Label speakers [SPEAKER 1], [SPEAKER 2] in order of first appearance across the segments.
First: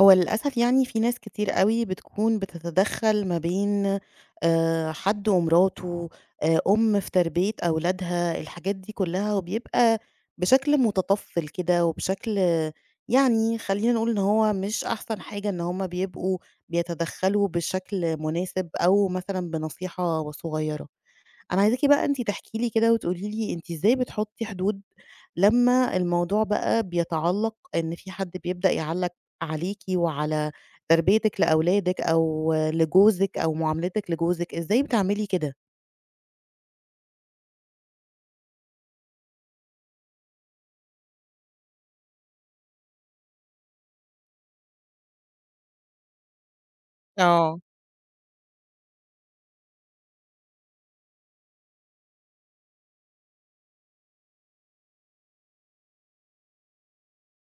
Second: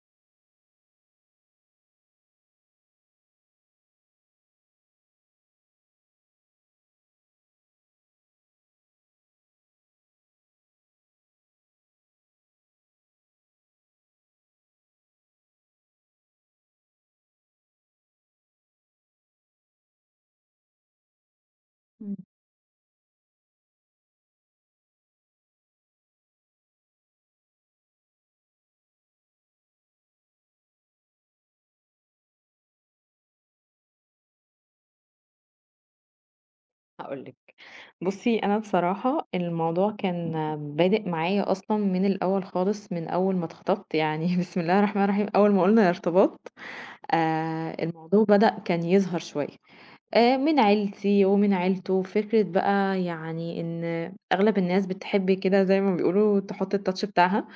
[SPEAKER 1] هو للأسف يعني في ناس كتير أوي بتكون بتتدخّل ما بين حد ومراته، أم في تربية أولادها، الحاجات دي كلّها وبيبقى بشكل متطفّل كده وبشكل يعني خلّينا نقول إن هو مش أحسن حاجة إن هم بيبقوا بيتدخّلوا بشكل مناسب أو مثلًا بنصيحة صغيّرة. أنا عايزاكِ بقى
[SPEAKER 2] إمم،
[SPEAKER 1] أنتِ تحكي لي كده وتقولي لي أنتِ إزاي بتحطّي حدود لمّا الموضوع بقى بيتعلّق إن في حد بيبدأ يعلّق عليكِ وعلى تربيتِك لأولادِك أو لجوزِك أو معاملتِك لجوزِك، إزاي بتعملي كده؟
[SPEAKER 2] هاقول لِك، بُصّي أنا بصراحة الموضوع كان بادئ معايا أصلًا من الأول خالص، من أول ما اتخطبت يعني بسم الله الرحمن الرحيم أول ما قُلنا ارتباط
[SPEAKER 1] آه،
[SPEAKER 2] الموضوع بدأ كان يظهر شوية. من عيلتي ومن عيلته، فكرة بقى يعني إن أغلب الناس بتحب كده زي ما بيقولوا تحُط الtouch بتاعها،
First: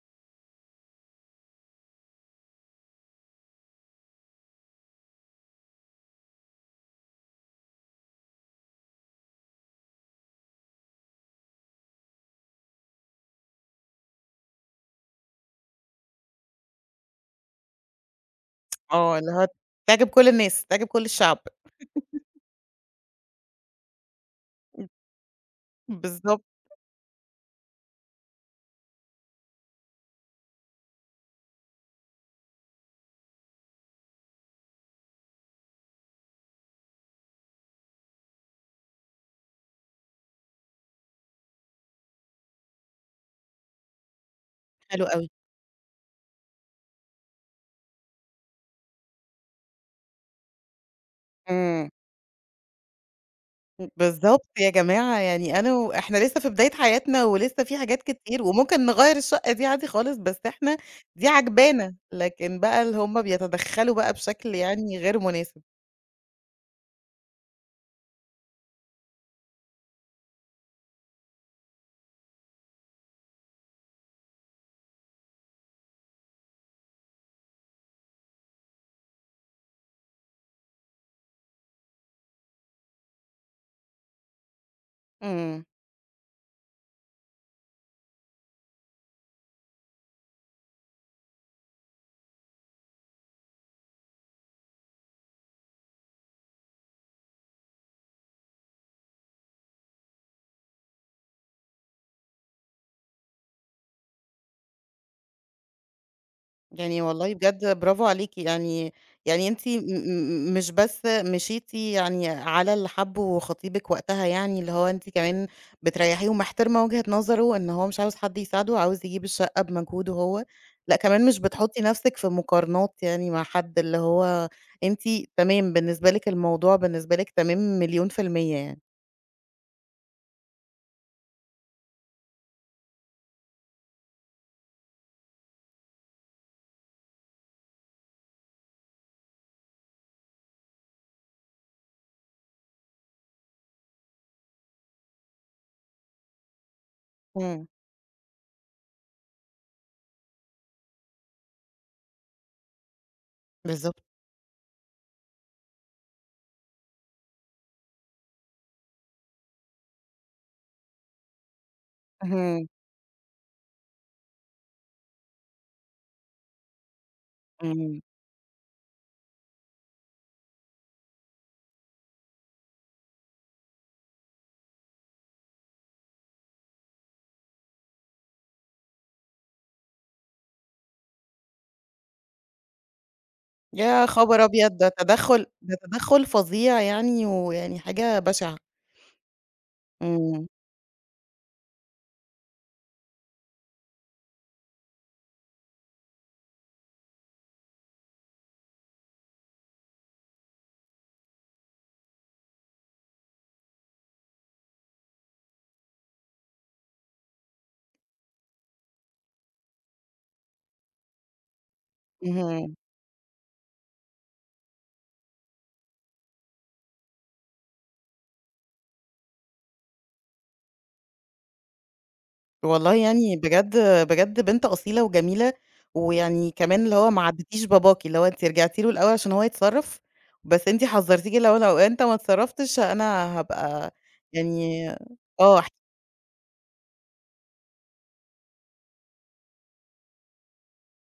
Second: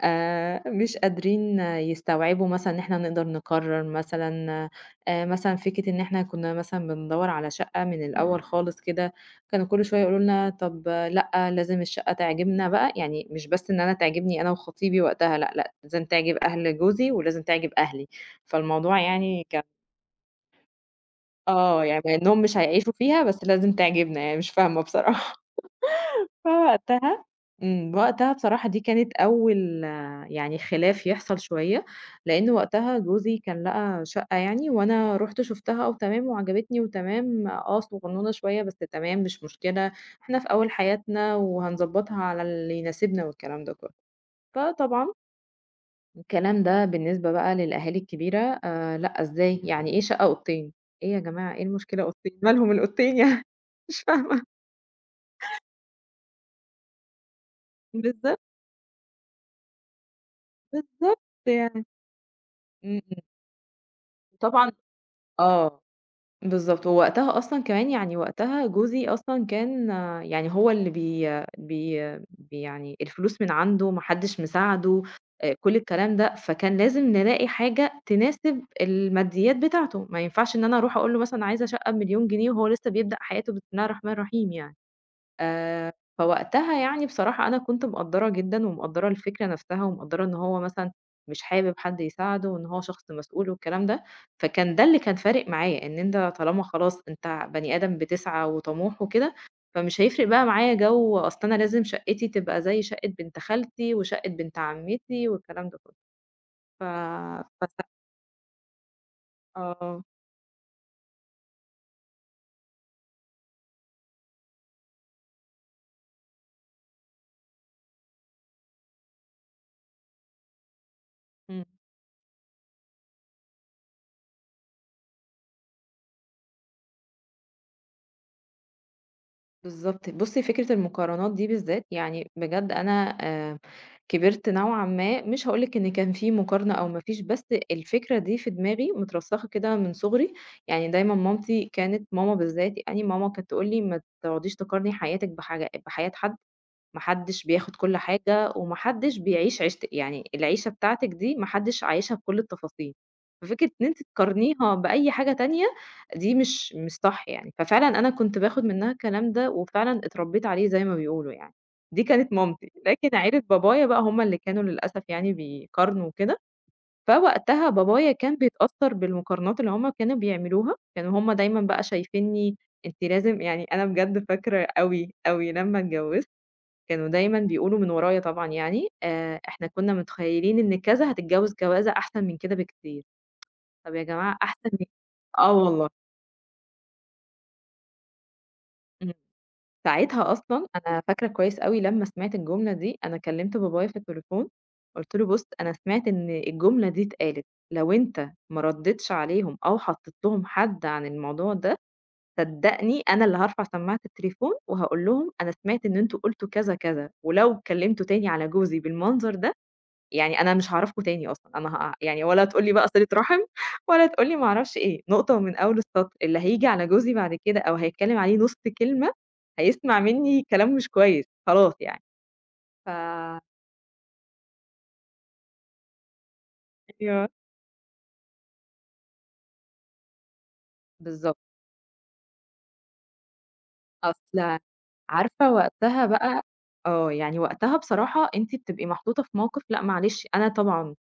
[SPEAKER 2] مش قادرين يستوعبوا مثلًا إن إحنا نقدر نقرّر مثلًا فكرة إن إحنا كُنّا مثلًا بندوّر على شقة من الأول خالص كده، كانوا كل شوية يقولوا لنا طَب لأ، لازم الشقة تعجبنا بقى، يعني مش بس إن أنا تعجبني أنا وخطيبي وقتها لأ، لأ، لازم تعجب أهل جوزي ولازم تعجب أهلي، فالموضوع
[SPEAKER 1] آه، اللي هو
[SPEAKER 2] يعني كان
[SPEAKER 1] تعجب كل الناس، تعجب كل الشعب.
[SPEAKER 2] يعني مع إنهم مش هيعيشوا فيها، بس لازم تعجبنا يعني مش فاهمة بصراحة.
[SPEAKER 1] بالضبط.
[SPEAKER 2] فوقتها وقتها بصراحة دي كانت أول يعني خلاف يحصل شوية، لإن وقتها جوزي كان لقى شقة يعني وأنا رُحت شُفتها وتمام وعجبتني وتمام، آه صغنونة شوية بس تمام مش مشكلة، إحنا في أول حياتنا وهنضبّطها على اللي يناسبنا والكلام ده كُلّه.
[SPEAKER 1] حلو
[SPEAKER 2] فطبعًا
[SPEAKER 1] أوي.
[SPEAKER 2] الكلام ده بالنسبة بقى للأهالي الكبيرة لأ، إزاي؟ يعني إيه شقة أوضتين؟ إيه يا جماعة، إيه
[SPEAKER 1] إمم.
[SPEAKER 2] المشكلة أوضتين؟ مالهم الأوضتين يعني؟ مش
[SPEAKER 1] بالضبط
[SPEAKER 2] فاهمة.
[SPEAKER 1] يا جماعة، يعني أنا وإحنا لسه في بداية حياتنا ولسه في حاجات
[SPEAKER 2] بالضبط،
[SPEAKER 1] كتير وممكن نغيّر الشقة دي عادي خالص، بس إحنا
[SPEAKER 2] بالضبط
[SPEAKER 1] دي
[SPEAKER 2] يعني.
[SPEAKER 1] عاجبانا، لكن بقى اللي
[SPEAKER 2] إمم،
[SPEAKER 1] هُم
[SPEAKER 2] إمم.
[SPEAKER 1] بيتدخّلوا بقى بشكل
[SPEAKER 2] وطبعًا
[SPEAKER 1] يعني غير مناسب.
[SPEAKER 2] آه. بالضبط، ووقتها أصلًا كمان يعني وقتها جوزي أصلًا كان آه، يعني هو اللي بي بي بي يعني الفلوس من عنده، ما حدش مساعده، كل الكلام ده، فكان لازم نلاقي حاجة تناسب الماديات بتاعته، ما ينفعش إن أنا أروح أقول له مثلًا عايزة شقة ب1,000,000 جنيه وهو لسه بيبدأ حياته بسم الله الرحمن الرحيم يعني.
[SPEAKER 1] إمم.
[SPEAKER 2] آآ، فوقتها يعني بصراحة أنا كنت مقدّرة جدًا، ومقدّرة الفكرة نفسها، ومقدّرة إن هو مثلًا مش حابب حد يساعده، وإن هو شخص مسؤول والكلام ده، فكان ده اللي كان فارق معايا، إن أنت طالما خلاص أنت بني آدم بتسعى وطموح وكده، فمش هيفرق بقى معايا جو أصل أنا لازم شقتي تبقى زي شقة بنت خالتي، وشقة بنت عمتي والكلام ده كله، ف
[SPEAKER 1] يعني والله
[SPEAKER 2] فس
[SPEAKER 1] بجد برافو عليكِ، يعني أنتِ م
[SPEAKER 2] آه،
[SPEAKER 1] م مش بس مشيتِ يعني على اللي حابّه خطيبِك وقتها يعني، اللي هو أنتِ كمان بتريّحيه ومحترمة وجهة نظره إن هو مش عاوز حد يساعده، عاوز يجيب الشقة بمجهوده هو، لأ كمان مش
[SPEAKER 2] إمم.
[SPEAKER 1] بتحطّي نَفْسِك في مقارنات يعني مع حد، اللي هو أنتِ تمام بالنسبة لِك الموضوع بالنسبة لِك تمام مليون في المِيّة يعني.
[SPEAKER 2] بالضبط. بُصّي، فكرة المقارنات دي بالذات، يعني بجد أنا كبرت نوعًا ما، مش هاقول لِك إن كان في مقارنة أو ما فيش، بس الفكرة دي في دماغي مترسّخة كده من صغري، يعني دايمًا مامتي كانت ماما بالذات يعني، ماما كانت تقول لي: "ما تقعديش تقارني حياتِك بحاجة بحياة حد ما حدش
[SPEAKER 1] إمم،
[SPEAKER 2] بياخد كل حاجة وما حدش بيعيش عيشت يعني العيشة بتاعتِك دي ما حدش عايشها بكل التفاصيل، ففكرة إن أنتِ
[SPEAKER 1] بالضبط.
[SPEAKER 2] تقارنيها بأي حاجة تانية دي مش صح يعني، ففعلًا أنا كنت باخد منها الكلام ده وفعلًا اتربيت عليه زي ما بيقولوا يعني، دي كانت
[SPEAKER 1] اهم،
[SPEAKER 2] مامتي، لكن عيلة بابايا بقى هم اللي كانوا للأسف يعني بيقارنوا وكده، فوقتها
[SPEAKER 1] إمم.
[SPEAKER 2] بابايا كان بيتأثّر بالمقارنات اللي هم كانوا بيعملوها، كانوا هم دايمًا بقى شايفينّي أنتِ لازم يعني أنا بجد فاكرة أوي، أوي لمّا اتجوزت كانوا دايمًا بيقولوا من ورايا طبعًا يعني، إحنا كنا متخيلين إن كذا هتتجوز جوازة أحسن من كده بكتير، طب يا
[SPEAKER 1] يا
[SPEAKER 2] جماعة
[SPEAKER 1] خبر
[SPEAKER 2] أحسن
[SPEAKER 1] أبيض!
[SPEAKER 2] من
[SPEAKER 1] ده تدخُّل
[SPEAKER 2] آه
[SPEAKER 1] ده
[SPEAKER 2] والله،
[SPEAKER 1] تدخُّل فظيع يعني، ويعني حاجة بشعة.
[SPEAKER 2] إمم، ساعتها
[SPEAKER 1] إمم،
[SPEAKER 2] أصلًا أنا فاكرة كويس أوي لمّا سمعت الجملة دي، أنا كلمت بابايا في التليفون، قُلت له: "بُص أنا سمعت إن الجملة دي اتقالت، لو أنت ما رديتش عليهم أو حطيت لهم حد عن الموضوع ده، صدقني أنا اللي هارفع سماعة التليفون وهاقول لهم أنا سمعت إن أنتم قلتوا كذا كذا، ولو اتكلمتوا تاني على جوزي بالمنظر ده يعني أنا مش هاعرفكم تاني أصلًا، أنا هاقع يعني ولا تقول لي
[SPEAKER 1] اهم.
[SPEAKER 2] بقى صِلة رحم ولا تقول لي ما أعرفش إيه، نقطة من أول السطر، اللي هييجي على جوزي بعد كده أو هيتكلم عليه نُص كلمة، هيسمع منّي كلام مش كويس، خلاص يعني." ف
[SPEAKER 1] والله يعني بجد بجد بنت أصيلة وجميلة، ويعني كمان اللي هو ما
[SPEAKER 2] أيوه.
[SPEAKER 1] عاتبتيش باباكِ، اللي هو أنتِ رجعتِ له الأول عشان هو يتصرّف، بس أنتِ حذّرتيه
[SPEAKER 2] بالضبط.
[SPEAKER 1] لو أنت ما اتصرّفتش أنا هابقى
[SPEAKER 2] أصل
[SPEAKER 1] يعني
[SPEAKER 2] عارفة
[SPEAKER 1] آه، احكِ
[SPEAKER 2] وقتها بقى يعني وقتها بصراحة أنتِ بتبقي محطوطة في موقف لأ معلش أنا طبعًا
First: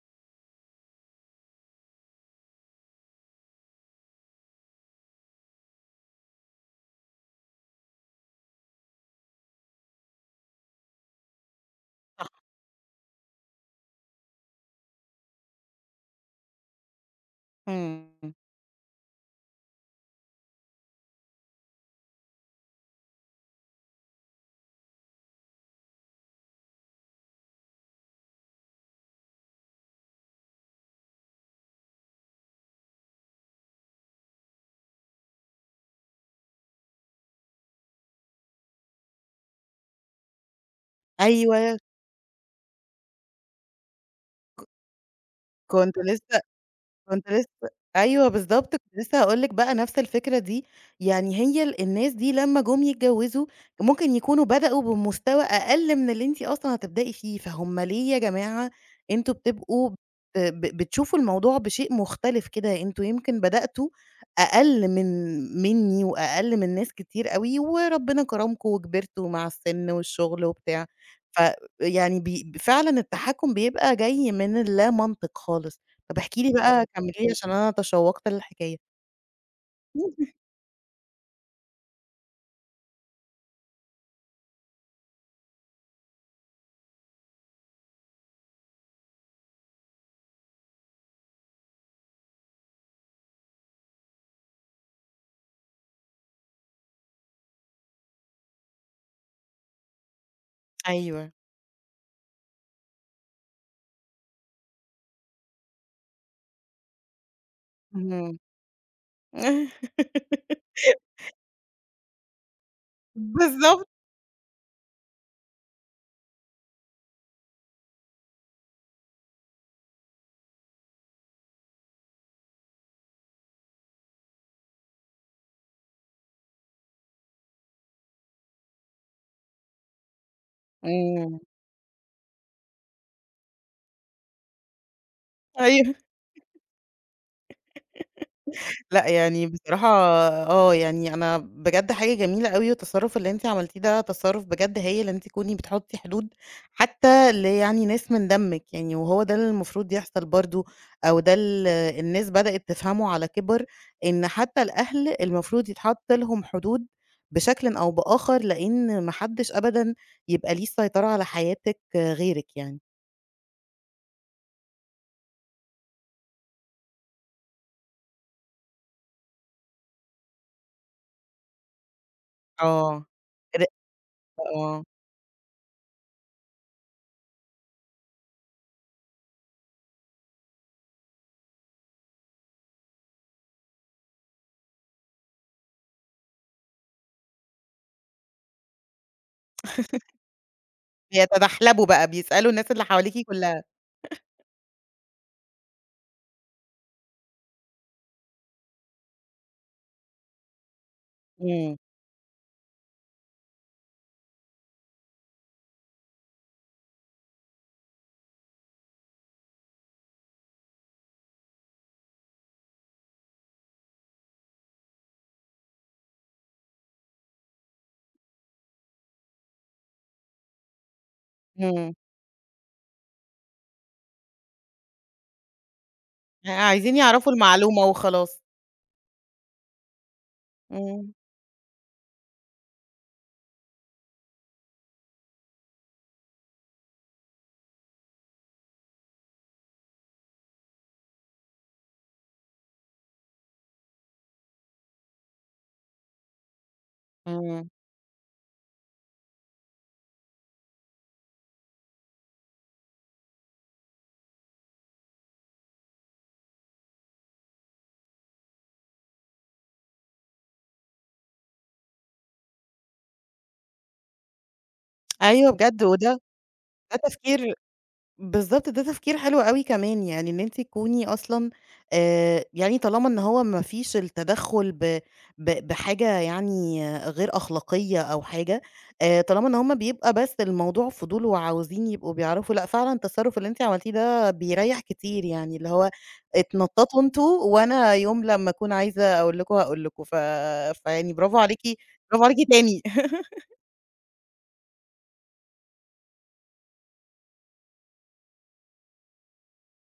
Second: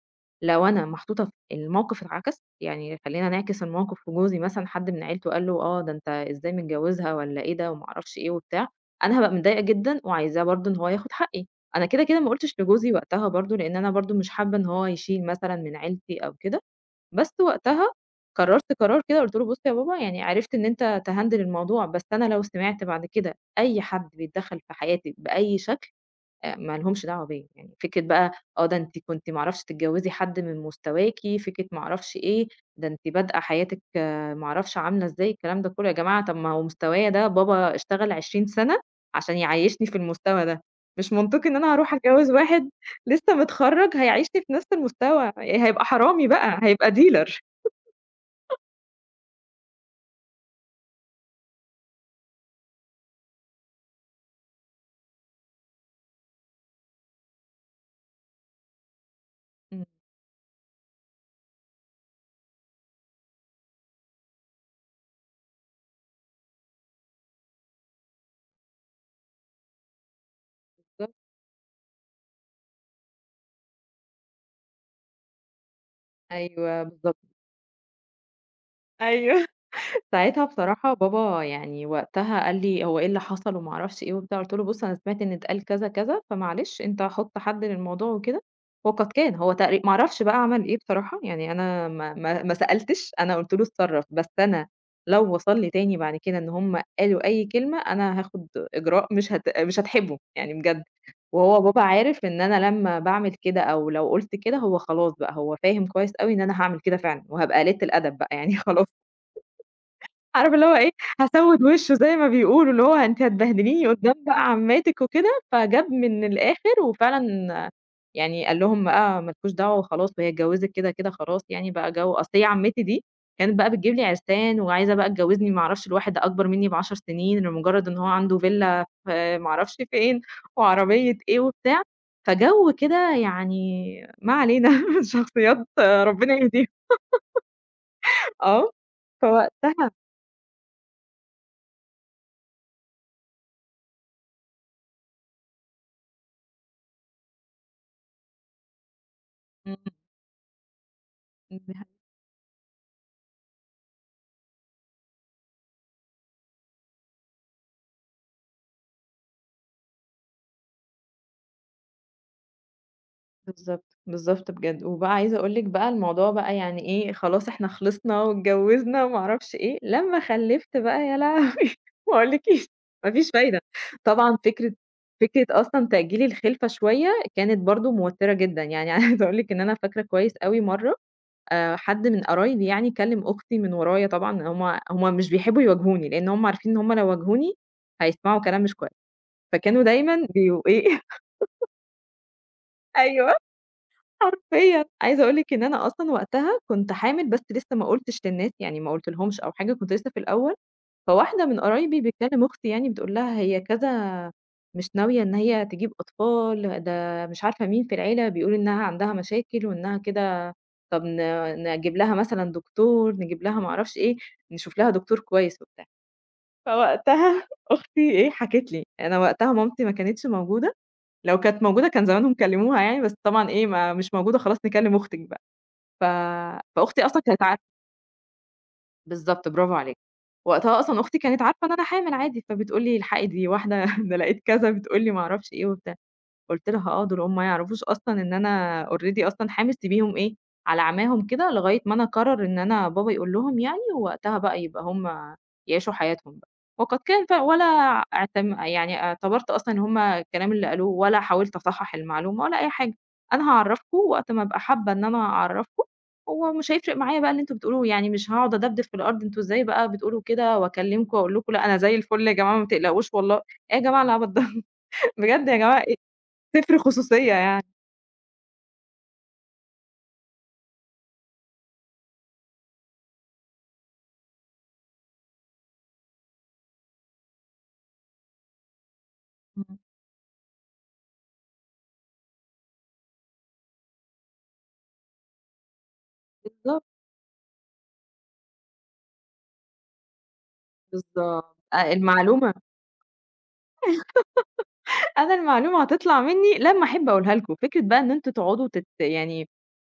[SPEAKER 2] لو أنا محطوطة في الموقف اتعكس، يعني خلّينا نعكس الموقف في جوزي مثلًا حد من عيلته قال له آه، ده أنت إزاي متجوزها والّا إيه ده وما أعرفش إيه وبتاع، أنا هابقى متضايقة جدًا وعايزاه برضه إن هو ياخد حقّي، أنا كده، كده ما
[SPEAKER 1] صح،
[SPEAKER 2] قُلتش لجوزي وقتها برضه لإن أنا برضه مش حابة إن هو يشيل مثلًا من عيلتي أو كده، بس وقتها
[SPEAKER 1] إمم.
[SPEAKER 2] قررت قرار كده قُلت له: "بُص يا بابا يعني عرفت إن أنت تhandle الموضوع، بس أنا لو سمعت بعد كده أي حد بيتدخّل في حياتي بأي شكل ما لهمش دعوة بيّا، يعني فكرة بقى آه ده أنتِ كنتِ ما أعرفش تتجوّزي حد من مستواكِ، فكرة ما أعرفش إيه، ده أنتِ بادئة حياتِك ما أعرفش عاملة إزاي." الكلام ده كلّه، يا جماعة طَب ما هو مستوايا ده بابا اشتغل 20 سَنة عشان يعيّشني في المستوى ده، مش منطقي إن أنا
[SPEAKER 1] أيوه،
[SPEAKER 2] هاروح أتجوّز واحد لسه متخرّج هيعيشني في نفس المستوى، هيبقى
[SPEAKER 1] كنت
[SPEAKER 2] حرامي
[SPEAKER 1] لسه
[SPEAKER 2] بقى، هيبقى
[SPEAKER 1] كنت
[SPEAKER 2] dealer.
[SPEAKER 1] لسه أيوه بالضبط، كنت لسه هاقول لِك بقى نفس الفكرة دي، يعني هي الناس دي لمّا جُم يتجوّزوا ممكن يكونوا بدأوا بمستوى أقل من اللي أنتِ أصلًا هتبدئي فيه، فهُم ليه يا جماعة أنتم
[SPEAKER 2] إمم،
[SPEAKER 1] بتبقوا ب ب بتشوفوا الموضوع بشيء مختلف كده، أنتم يمكن بدأتوا أقل منّي وأقل من ناس كتير أوي، وربنا كرمكم وكبرتوا مع السِن والشغل وبتاع،
[SPEAKER 2] بالضبط،
[SPEAKER 1] ف يعني فعلًا التحكُّم بيبقى جاي من اللامنطق خالص. طب احكي لي
[SPEAKER 2] أيوه
[SPEAKER 1] بقى كمّلي
[SPEAKER 2] بالضبط.
[SPEAKER 1] لي عشان أنا تشوّقت للحكاية.
[SPEAKER 2] أيوه. ساعتها بصراحة بابا يعني وقتها قال لي: "هو إيه اللي حصل؟" وما أعرفش إيه وبتاع، قُلت له: "بُص أنا سمعت إن اتقال كذا، كذا، فمعلش أنت حُط حد للموضوع وكده." وقد كان، هو تقري ما أعرفش بقى عمل إيه بصراحة، يعني أنا ما سألتش، أنا قُلت له: "اتصرّف." بس أنا لو وصل لي تاني بعد كده إن هم قالوا أي كلمة، أنا هاخد إجراء مش هاتحمّه، يعني بجد.
[SPEAKER 1] أيوه.
[SPEAKER 2] وهو بابا عارف إن أنا لمّا باعمل كده أو لو قُلت كده، هو خلاص بقى، هو فاهم كويس أوي إن أنا هاعمل كده فعلًا، وهابقى قليلة الأدب بقى
[SPEAKER 1] اهم.
[SPEAKER 2] يعني خلاص. عارفة اللي هو إيه، هاسوِّد وشه زي ما بيقولوا، اللي هو أنتِ هتبهدليني
[SPEAKER 1] بالضبط.
[SPEAKER 2] قدّام بقى عماتِك وكده، فجاب من الآخر وفعلًا يعني قال لهم بقى ما لكوش دعوة وخلاص وهي اتجوّزت كده، كده خلاص يعني بقى جو أصل هي عمّتي دي كانت بقى بتجيب لي عرسان وعايزة بقى تجوّزني ما أعرفش لواحد أكبر منّي ب10 سنين لمجرّد إن هو عنده فيلا في ما أعرفش فين وعربية
[SPEAKER 1] إمم.
[SPEAKER 2] إيه وبتاع، فجَو كده يعني ما علينا شخصيات
[SPEAKER 1] أيوه.
[SPEAKER 2] ربنا يهديها آه،
[SPEAKER 1] لأ، يعني بصراحة
[SPEAKER 2] فوقتها
[SPEAKER 1] آه، يعني أنا بجد حاجة جميلة أوي، والتصرُّف اللي أنتِ عملتيه ده تصرُّف بجد هايل، إن أنتِ تكوني بتحُطّي حدود حتى يعني ناس من دمِّك يعني، وهو ده اللي
[SPEAKER 2] إمم.
[SPEAKER 1] المفروض يحصل برضه، أو ده ال الناس بدأت تفهمه على كِبَر، إن حتى الأهل المفروض يتحَط لهم حدود بشكلٍ أو بآخر، لإن ما حدّش أبدًا يبقى ليه السيطرة على حياتِك غيرِك يعني.
[SPEAKER 2] بالضبط، بالضبط بجد. وبقى عايزة أقول لِك بقى الموضوع بقى يعني إيه، خلاص إحنا خلصنا واتجوّزنا وما أعرفش إيه، لمّا خلِّفت بقى يا لهوي! ما أقولكيش
[SPEAKER 1] آه،
[SPEAKER 2] ما فيش فايدة.
[SPEAKER 1] ر
[SPEAKER 2] طبعًا فكرة
[SPEAKER 1] آه،
[SPEAKER 2] فكرة أصلًا تأجيل الخلفة شوية كانت برضه موتِّرة جدًا. يعني عايزة أقول لِك إن أنا فاكرة كويس أوي مرّة حد من قرايبي يعني كلِّم أختي من ورايا طبعًا هم مش بيحبّوا يواجهوني، لإن هم عارفين إن هم لو واجهوني هيسمعوا كلام مش كويس، فكانوا دايمًا بيبقوا إيه
[SPEAKER 1] بيتدحلبوا بقى، بيسألوا الناس اللي حواليكِ
[SPEAKER 2] أيوه.
[SPEAKER 1] كُلّها.
[SPEAKER 2] حرفيًا، عايزة أقول لِك إن أنا أصلًا وقتها كنت حامل بس لسه ما قُلتش للناس، يعني ما قُلتلهمش أو حاجة، كنت لسه في الأول، فواحدة من
[SPEAKER 1] إمم،
[SPEAKER 2] قرايبي بتكلم أختي يعني بتقول لها: "هي كذا مش ناوية إن هي تجيب أطفال، ده مش عارفة مين في العيلة بيقول إنها عندها مشاكل وإنها كده طب نجيب لها مثلًا دكتور، نجيب لها ما أعرفش إيه، نشوف لها دكتور كويس وبتاع." فوقتها أختي إيه، حكِت لي، أنا وقتها مامتي ما كانتش موجودة لو كانت موجودة
[SPEAKER 1] إمم.
[SPEAKER 2] كان زمانهم كلموها يعني، بس طبعًا إيه ما مش موجودة خلاص نكلم أختِك بقى، ف
[SPEAKER 1] عايزين
[SPEAKER 2] فأختي أصلًا
[SPEAKER 1] يعرفوا
[SPEAKER 2] كانت عارفة،
[SPEAKER 1] المعلومة وخلاص.
[SPEAKER 2] بالضبط برافو عليكِ، وقتها أصلًا
[SPEAKER 1] إمم،
[SPEAKER 2] أختي كانت عارفة إن أنا حامل عادي، فبتقول لي: "الحقي دي واحدة ده لقيت كذا." بتقول لي ما أعرفش إيه وبتاع، قُلت لها آه، دول هُم ما يعرفوش أصلًا إن أنا already أصلًا حامل سيبيهم إيه، على عماهم كده لغاية ما أنا أقرر إن أنا بابا يقول لهم يعني، ووقتها بقى يبقى هُم يعيشوا حياتهم بقى. وقد كان ف ولا
[SPEAKER 1] إمم.
[SPEAKER 2] اعتم يعني اعتبرت أصلًا إن هُم الكلام اللي قالوه ولا حاولت أصحّح المعلومة ولا أي حاجة، أنا هاعرّفكم وقت ما أبقى حابة إن أنا أعرّفكم، ومش هيفرق معايا بقى اللي أنتم بتقولوه، يعني مش هاقعد أدبدب في الأرض أنتم إزاي بقى بتقولوا كده وأكلمكم وأقول لكم لأ أنا زي الفل يا جماعة ما تقلقوش والله، إيه يا جماعة العبط ده بجد
[SPEAKER 1] أيوه
[SPEAKER 2] يا
[SPEAKER 1] بجد
[SPEAKER 2] جماعة
[SPEAKER 1] وده
[SPEAKER 2] صفر
[SPEAKER 1] ده
[SPEAKER 2] خصوصية
[SPEAKER 1] تفكير
[SPEAKER 2] يعني،
[SPEAKER 1] بالضبط، ده تفكير حلو أوي كمان، يعني إن أنتِ تكوني أصلًا يعني طالما إن هو ما فيش التدخُّل ب ب بحاجة يعني غير أخلاقية أو حاجة، طالما إن هُم
[SPEAKER 2] إمم.
[SPEAKER 1] بيبقى بس الموضوع فضول وعاوزين يبقوا بيعرفوا، لأ فعلًا التصرُّف اللي أنتِ عملتيه ده بيريّح كتير يعني، اللي هو
[SPEAKER 2] بالضبط،
[SPEAKER 1] اتنططوا أنتم وأنا يوم لمّا أكون عايزة أقول لكم هاقول لكم، فيعني برافو
[SPEAKER 2] بالضبط.
[SPEAKER 1] عليكِ،
[SPEAKER 2] أ
[SPEAKER 1] برافو عليكِ
[SPEAKER 2] المعلومة
[SPEAKER 1] تاني.
[SPEAKER 2] أنا المعلومة هتطلع منّي لمّا أحب أقولها لكم، فكرة بقى إن أنتم تقعدوا يعني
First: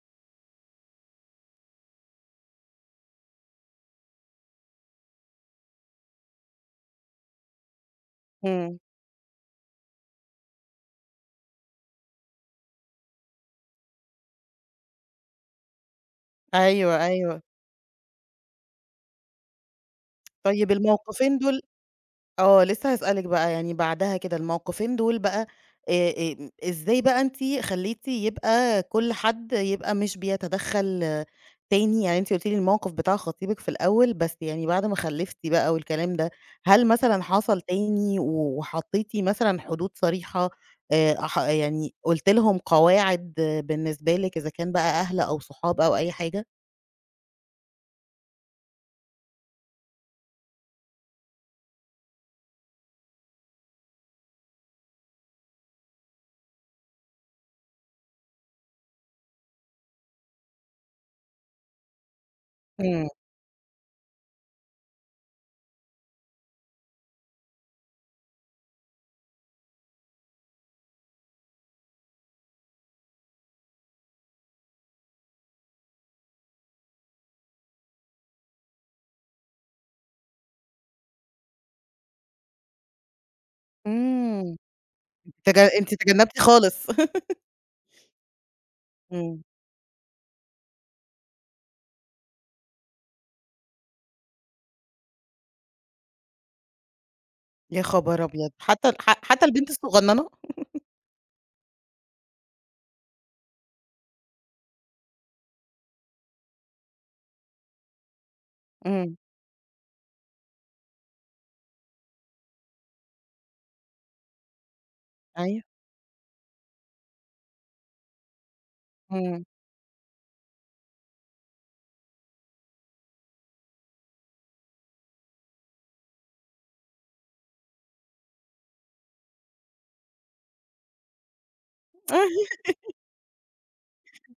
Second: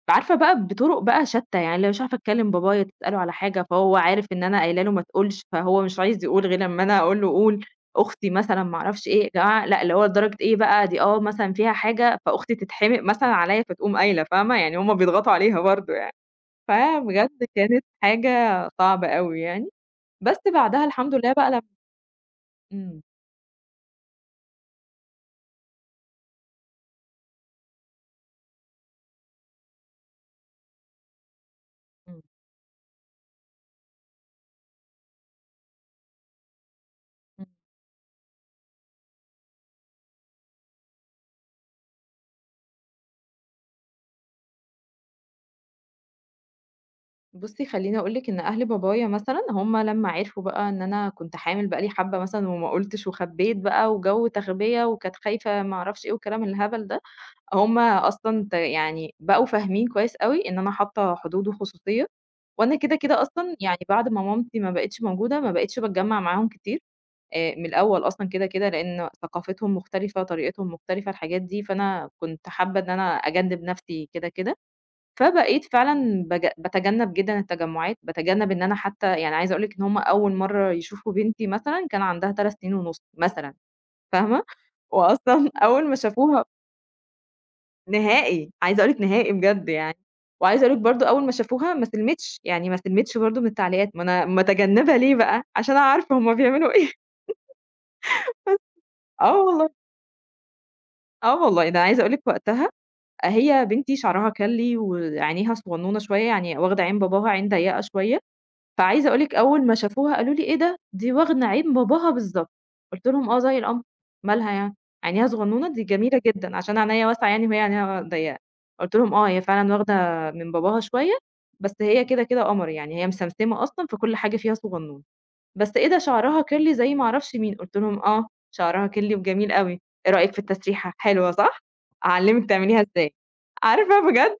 [SPEAKER 2] عارفة بقى بطُرق بقى شتّى، يعني لو مش عارفة أتكلّم بابايا تسأله على حاجة، فهو عارف إن أنا قايلة له ما تقولش، فهو مش عايز يقول غير لمّا أنا أقول له قُل، أختي مثلًا
[SPEAKER 1] إمم،
[SPEAKER 2] ما أعرفش إيه، يا جماعة لأ، اللي هو لدرجة إيه بقى دي آه مثلًا فيها حاجة، فأختي تتحمق مثلًا عليّا فتقوم قايلة، فاهمة، يعني هُم بيضغطوا عليها برضه يعني،
[SPEAKER 1] أيوه، أيوه.
[SPEAKER 2] فبجد كانت حاجة صعبة أوي يعني. بس
[SPEAKER 1] طيب
[SPEAKER 2] بعدها الحمد لله
[SPEAKER 1] الموقفين
[SPEAKER 2] بقى
[SPEAKER 1] دول
[SPEAKER 2] لم
[SPEAKER 1] آه، لسه
[SPEAKER 2] إمم،
[SPEAKER 1] هاسألِك بقى، يعني بعدها كده الموقفين دول بقى آمم، إزاي بقى أنتِ خلّيتِ يبقى كل حد يبقى مش بيتدخّل تاني؟ يعني
[SPEAKER 2] إمم،
[SPEAKER 1] أنتِ قُلتِ لي الموقف بتاع خطيبِك في الأول، بس يعني بعد ما خلّفتِ بقى والكلام ده، هل مثلًا
[SPEAKER 2] إمم.
[SPEAKER 1] حصل تاني وحطّيتِ مثلًا حدود صريحة ح يعني قُلتِ لهم قواعد بالنسبة لِك إذا كان بقى أهل أو صحاب أو أي حاجة؟
[SPEAKER 2] بُصّي خلّيني أقول لِك إن أهل بابايا مثلًا هم لمّا عرفوا بقى إن أنا كنت حامل بقى لي حبّة مثلًا وما قُلتش وخبّيت بقى وجَو تخبية وكانت خايفة ما أعرفش إيه والكلام الهبل ده، هم أصلًا يعني بقوا فاهمين كويس أوي إن أنا حاطّة حدود وخصوصية، وأنا كده،
[SPEAKER 1] إمم،
[SPEAKER 2] كده أصلًا يعني بعد ما مامتي ما بقِتش موجودة ما بقِتش باتجمّع معاهم كتير، من الأول أصلًا كده، كده لإن ثقافتهم مختلفة، طريقتهم مختلفة، الحاجات دي، فأنا كنت حابة إن أنا أجنّب نَفْسي كده، كده. فبقيت فعلًا باتجنب جدًا التجمُّعات، باتجنب إن أنا حتى يعني عايزة أقول لِك إن هُم أول مرّة يشوفوا بنتي مثلًا كان عندها 3 سنين ونُص مثلًا، فاهمة؟
[SPEAKER 1] إمم،
[SPEAKER 2] وأصلًا أول
[SPEAKER 1] أنتِ
[SPEAKER 2] ما
[SPEAKER 1] تجنّبتِ
[SPEAKER 2] شافوها
[SPEAKER 1] خالص.
[SPEAKER 2] نهائي، عايزة أقول لِك نهائي
[SPEAKER 1] إمم.
[SPEAKER 2] بجد يعني، وعايزة أقول لِك برضه أول ما شافوها ما سلمِتش، يعني ما سلمِتش برضه من التعليقات، ما أنا متجنبة ليه بقى؟ عشان أنا عارفة هُم بيعملوا إيه
[SPEAKER 1] يا خبر أبيض! حتى ح
[SPEAKER 2] آه
[SPEAKER 1] حتى البنت
[SPEAKER 2] والله،
[SPEAKER 1] الصغننة؟
[SPEAKER 2] آه والله، ده أنا عايزة أقول لِك وقتها هي بنتي شعرها كَلّي وعينيها صغنونة شوية، يعني واخدة عين باباها عين ضيّقة شوية فعايزة
[SPEAKER 1] إمم،
[SPEAKER 2] أقول لِك أول ما شافوها قالوا لي: "إيه ده؟ دي واخدة عين باباها بالضبط." قُلت لهم: "آه، زي القمر، مالها يعني؟ عينيها
[SPEAKER 1] أيوه،
[SPEAKER 2] صغنونة؟ دي جميلة جدًا." عشان عينيّا واسعة يعني وهي عينيها ضيّقة. قُلت لهم: "آه، هي
[SPEAKER 1] إمم،
[SPEAKER 2] فعلًا واخدة من باباها شوية، بس هي كده، كده قمر يعني، هي مسمسمة أصلًا فكل حاجة فيها صغنونة. بس إيه ده شعرها curly زي ما أعرفش مين." قُلت لهم: "آه، شعرها curly وجميل أوي. إيه رأيِك في التسريحة؟ حلوة صح؟ أعلّمِك تعمليها إزاي." عارفة بجد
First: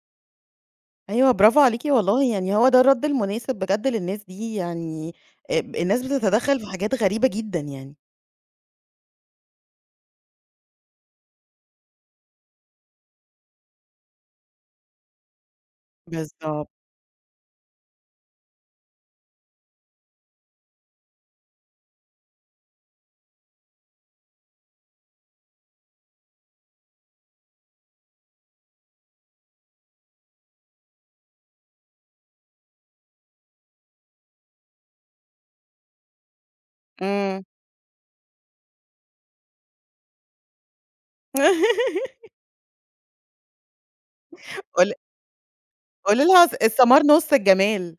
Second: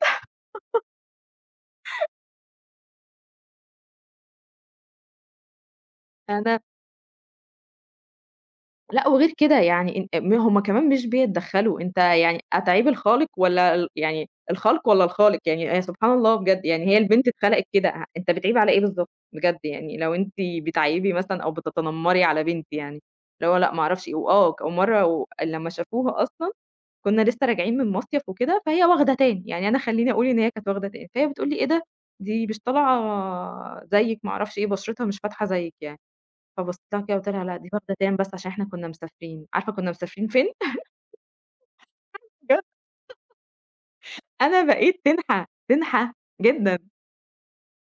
[SPEAKER 1] أيوه برافو عليكِ والله، يعني هو ده الرد المناسب بجد للناس دي، يعني ب الناس بتتدخل
[SPEAKER 2] أنا
[SPEAKER 1] في حاجات غريبة جدًا يعني.
[SPEAKER 2] لأ، وغير كده يعني إن هم كمان مش بيتدخّلوا، أنت يعني أتعيب الخالق والّا يعني الخلق والّا الخالق؟ يعني هي سبحان الله بجد،
[SPEAKER 1] بالضبط،
[SPEAKER 2] يعني هي البنت اتخلقت كده، أنت بتعيب على إيه بالضبط؟ بجد يعني لو أنتِ بتعيّبي مثلًا أو بتتنمّري على بنت يعني، اللي هو لأ ما أعرفش إيه، وآه ك ومرّة و لمّا شافوها أصلًا كُنّا لسه راجعين من مصيف وكده، فهي واخدة تان، يعني أنا خلّيني أقول إن هي كانت واخدة تان، فهي بتقول لي: "إيه ده؟ دي مش طالعة زيِّك ما أعرفش إيه، بشرتها مش فاتحة زيِّك يعني." فبصيت لها كده قُلت
[SPEAKER 1] إمم،
[SPEAKER 2] لها: "لأ، دي واخدة تان بس عشان إحنا كنا مسافرين." عارفة كنا مسافرين فين؟ بجد أنا
[SPEAKER 1] قول
[SPEAKER 2] بقيت تنحى، تنحى
[SPEAKER 1] قولي لها الث
[SPEAKER 2] جدًا.
[SPEAKER 1] الثمار نص الجمال،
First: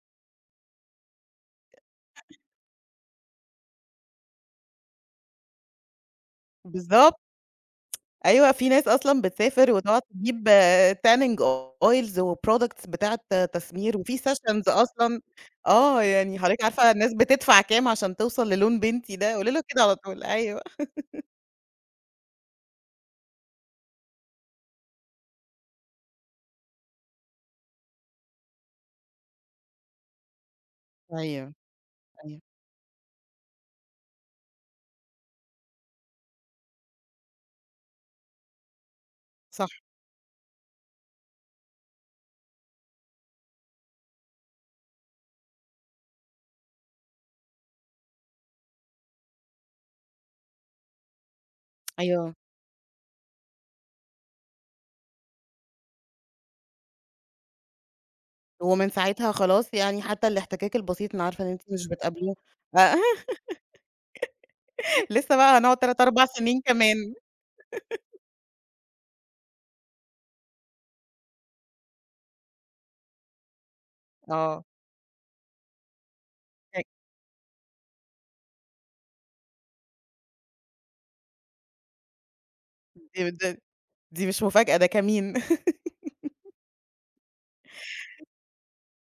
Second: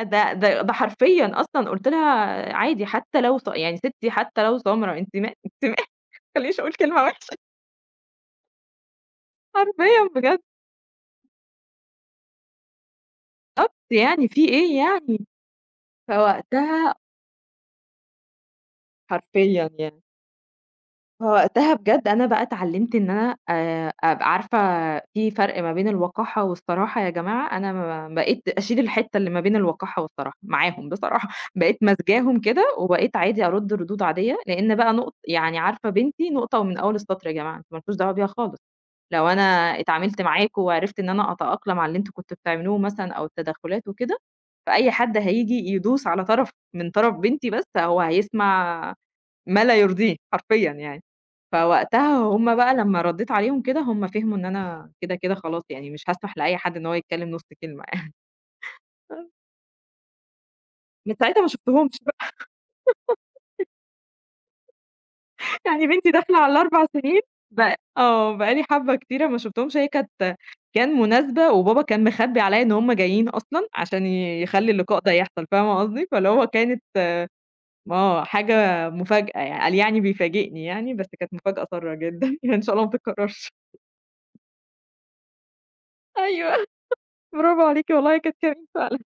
[SPEAKER 2] ده حرفيًا أصلًا قُلت لها: "عادي حتى لو ص يعني ستي حتى لو سمرا أنتِ ما أنتِ ما" خلّينيش أقول كلمة
[SPEAKER 1] بالضبط.
[SPEAKER 2] وِحشة.
[SPEAKER 1] أيوه، في ناس أصلًا بتسافر وتقعد
[SPEAKER 2] حرفيًا بجد
[SPEAKER 1] تجيب tanning oils وproducts بتاعة تسمير، وفي
[SPEAKER 2] يعني في
[SPEAKER 1] sessions
[SPEAKER 2] إيه
[SPEAKER 1] أصلًا
[SPEAKER 2] يعني؟
[SPEAKER 1] آه، يعني حضرتِك عارفة
[SPEAKER 2] فوقتها
[SPEAKER 1] الناس بتدفع كام عشان توصل للون بنتي ده، قولي له
[SPEAKER 2] حرفيًا
[SPEAKER 1] كده على
[SPEAKER 2] يعني
[SPEAKER 1] طول، أيوه.
[SPEAKER 2] فوقتها بجد أنا بقى اتعلمت إن أنا أبقى عارفة في فرق ما بين الوقاحة والصراحة يا جماعة، أنا ما بقيت أشيل الحتّة اللي ما بين الوقاحة والصراحة معاهم بصراحة،
[SPEAKER 1] أيوه،
[SPEAKER 2] بقيت ماسكاهم
[SPEAKER 1] أيوه،
[SPEAKER 2] كده وبقيت عادي أرُد ردود عادية، لإن بقى نقط يعني عارفة بنتي نقطة ومن أول السطر يا جماعة، أنتم ما لكوش دعوة بيها خالص، لو أنا
[SPEAKER 1] صح،
[SPEAKER 2] اتعاملت معاكم وعرفت إن أنا أتأقلم على اللي أنتم كنتم بتعملوه مثلًا أو التدخلات وكده، فأي حد هييجي يدوس على طرف من طرف بنتي بس هو هيسمع ما لا يرضيه حرفيًا يعني. فوقتها
[SPEAKER 1] أيوه،
[SPEAKER 2] هُم بقى لمّا ردّيت عليهم كده، هُم فهموا إن أنا كده، كده خلاص يعني مش هاسمح لأي حد إن هو يتكلّم نُص كلمة
[SPEAKER 1] ومن ساعتها خلاص يعني حتى الاحتكاك البسيط
[SPEAKER 2] من
[SPEAKER 1] أنا
[SPEAKER 2] ساعتها
[SPEAKER 1] عارفة
[SPEAKER 2] ما
[SPEAKER 1] إن أنتِ مش
[SPEAKER 2] شُفتهمش
[SPEAKER 1] بتقابليه
[SPEAKER 2] بقى،
[SPEAKER 1] آآ لسه بقى هنقعد
[SPEAKER 2] يعني
[SPEAKER 1] 3،
[SPEAKER 2] بنتي
[SPEAKER 1] 4
[SPEAKER 2] داخلة على
[SPEAKER 1] سنين
[SPEAKER 2] ال4
[SPEAKER 1] كمان،
[SPEAKER 2] سنين بقى آه، بقى لي حبّة كتيرة ما شُفتهمش، هي كانت كان مناسبة وبابا كان مخبّي عليّا إن هُم جايين أصلًا عشان
[SPEAKER 1] آه،
[SPEAKER 2] يخلّي اللقاء ده يحصل، فاهمة قصدي؟ فاللي هو كانت حاجة مفاجأة يعني، قال يعني بيفاجئني يعني، بس كانت مفاجأة سارة جدًا، يعني إن شاء الله ما تتكرّرش.
[SPEAKER 1] دي مش مفاجأة، ده كمين.
[SPEAKER 2] أيوه، برافو عليكِ والله هي كانت جميلة فعلًا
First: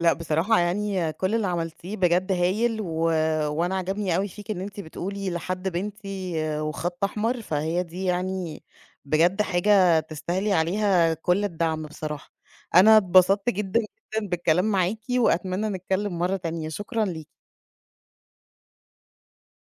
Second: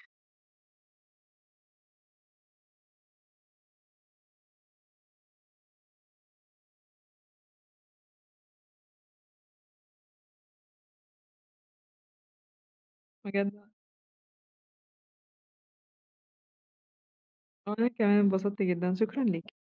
[SPEAKER 1] لأ، بصراحة يعني كل اللي عملتيه بجد هايل، وأنا عجبني أوي فيكِ إن أنتِ بتقولي لحد بنتي وخط أحمر، فهي دي يعني بجد حاجة تستاهلي عليها كل الدعم بصراحة. أنا اتبسطت
[SPEAKER 2] بجد.
[SPEAKER 1] جدًا، جدًا بالكلام معاكِ، وأتمنى نتكلم مرة تانية، شكرًا ليكِ.
[SPEAKER 2] وأنا كمان اتبسطت جدًا، شكرًا ليك.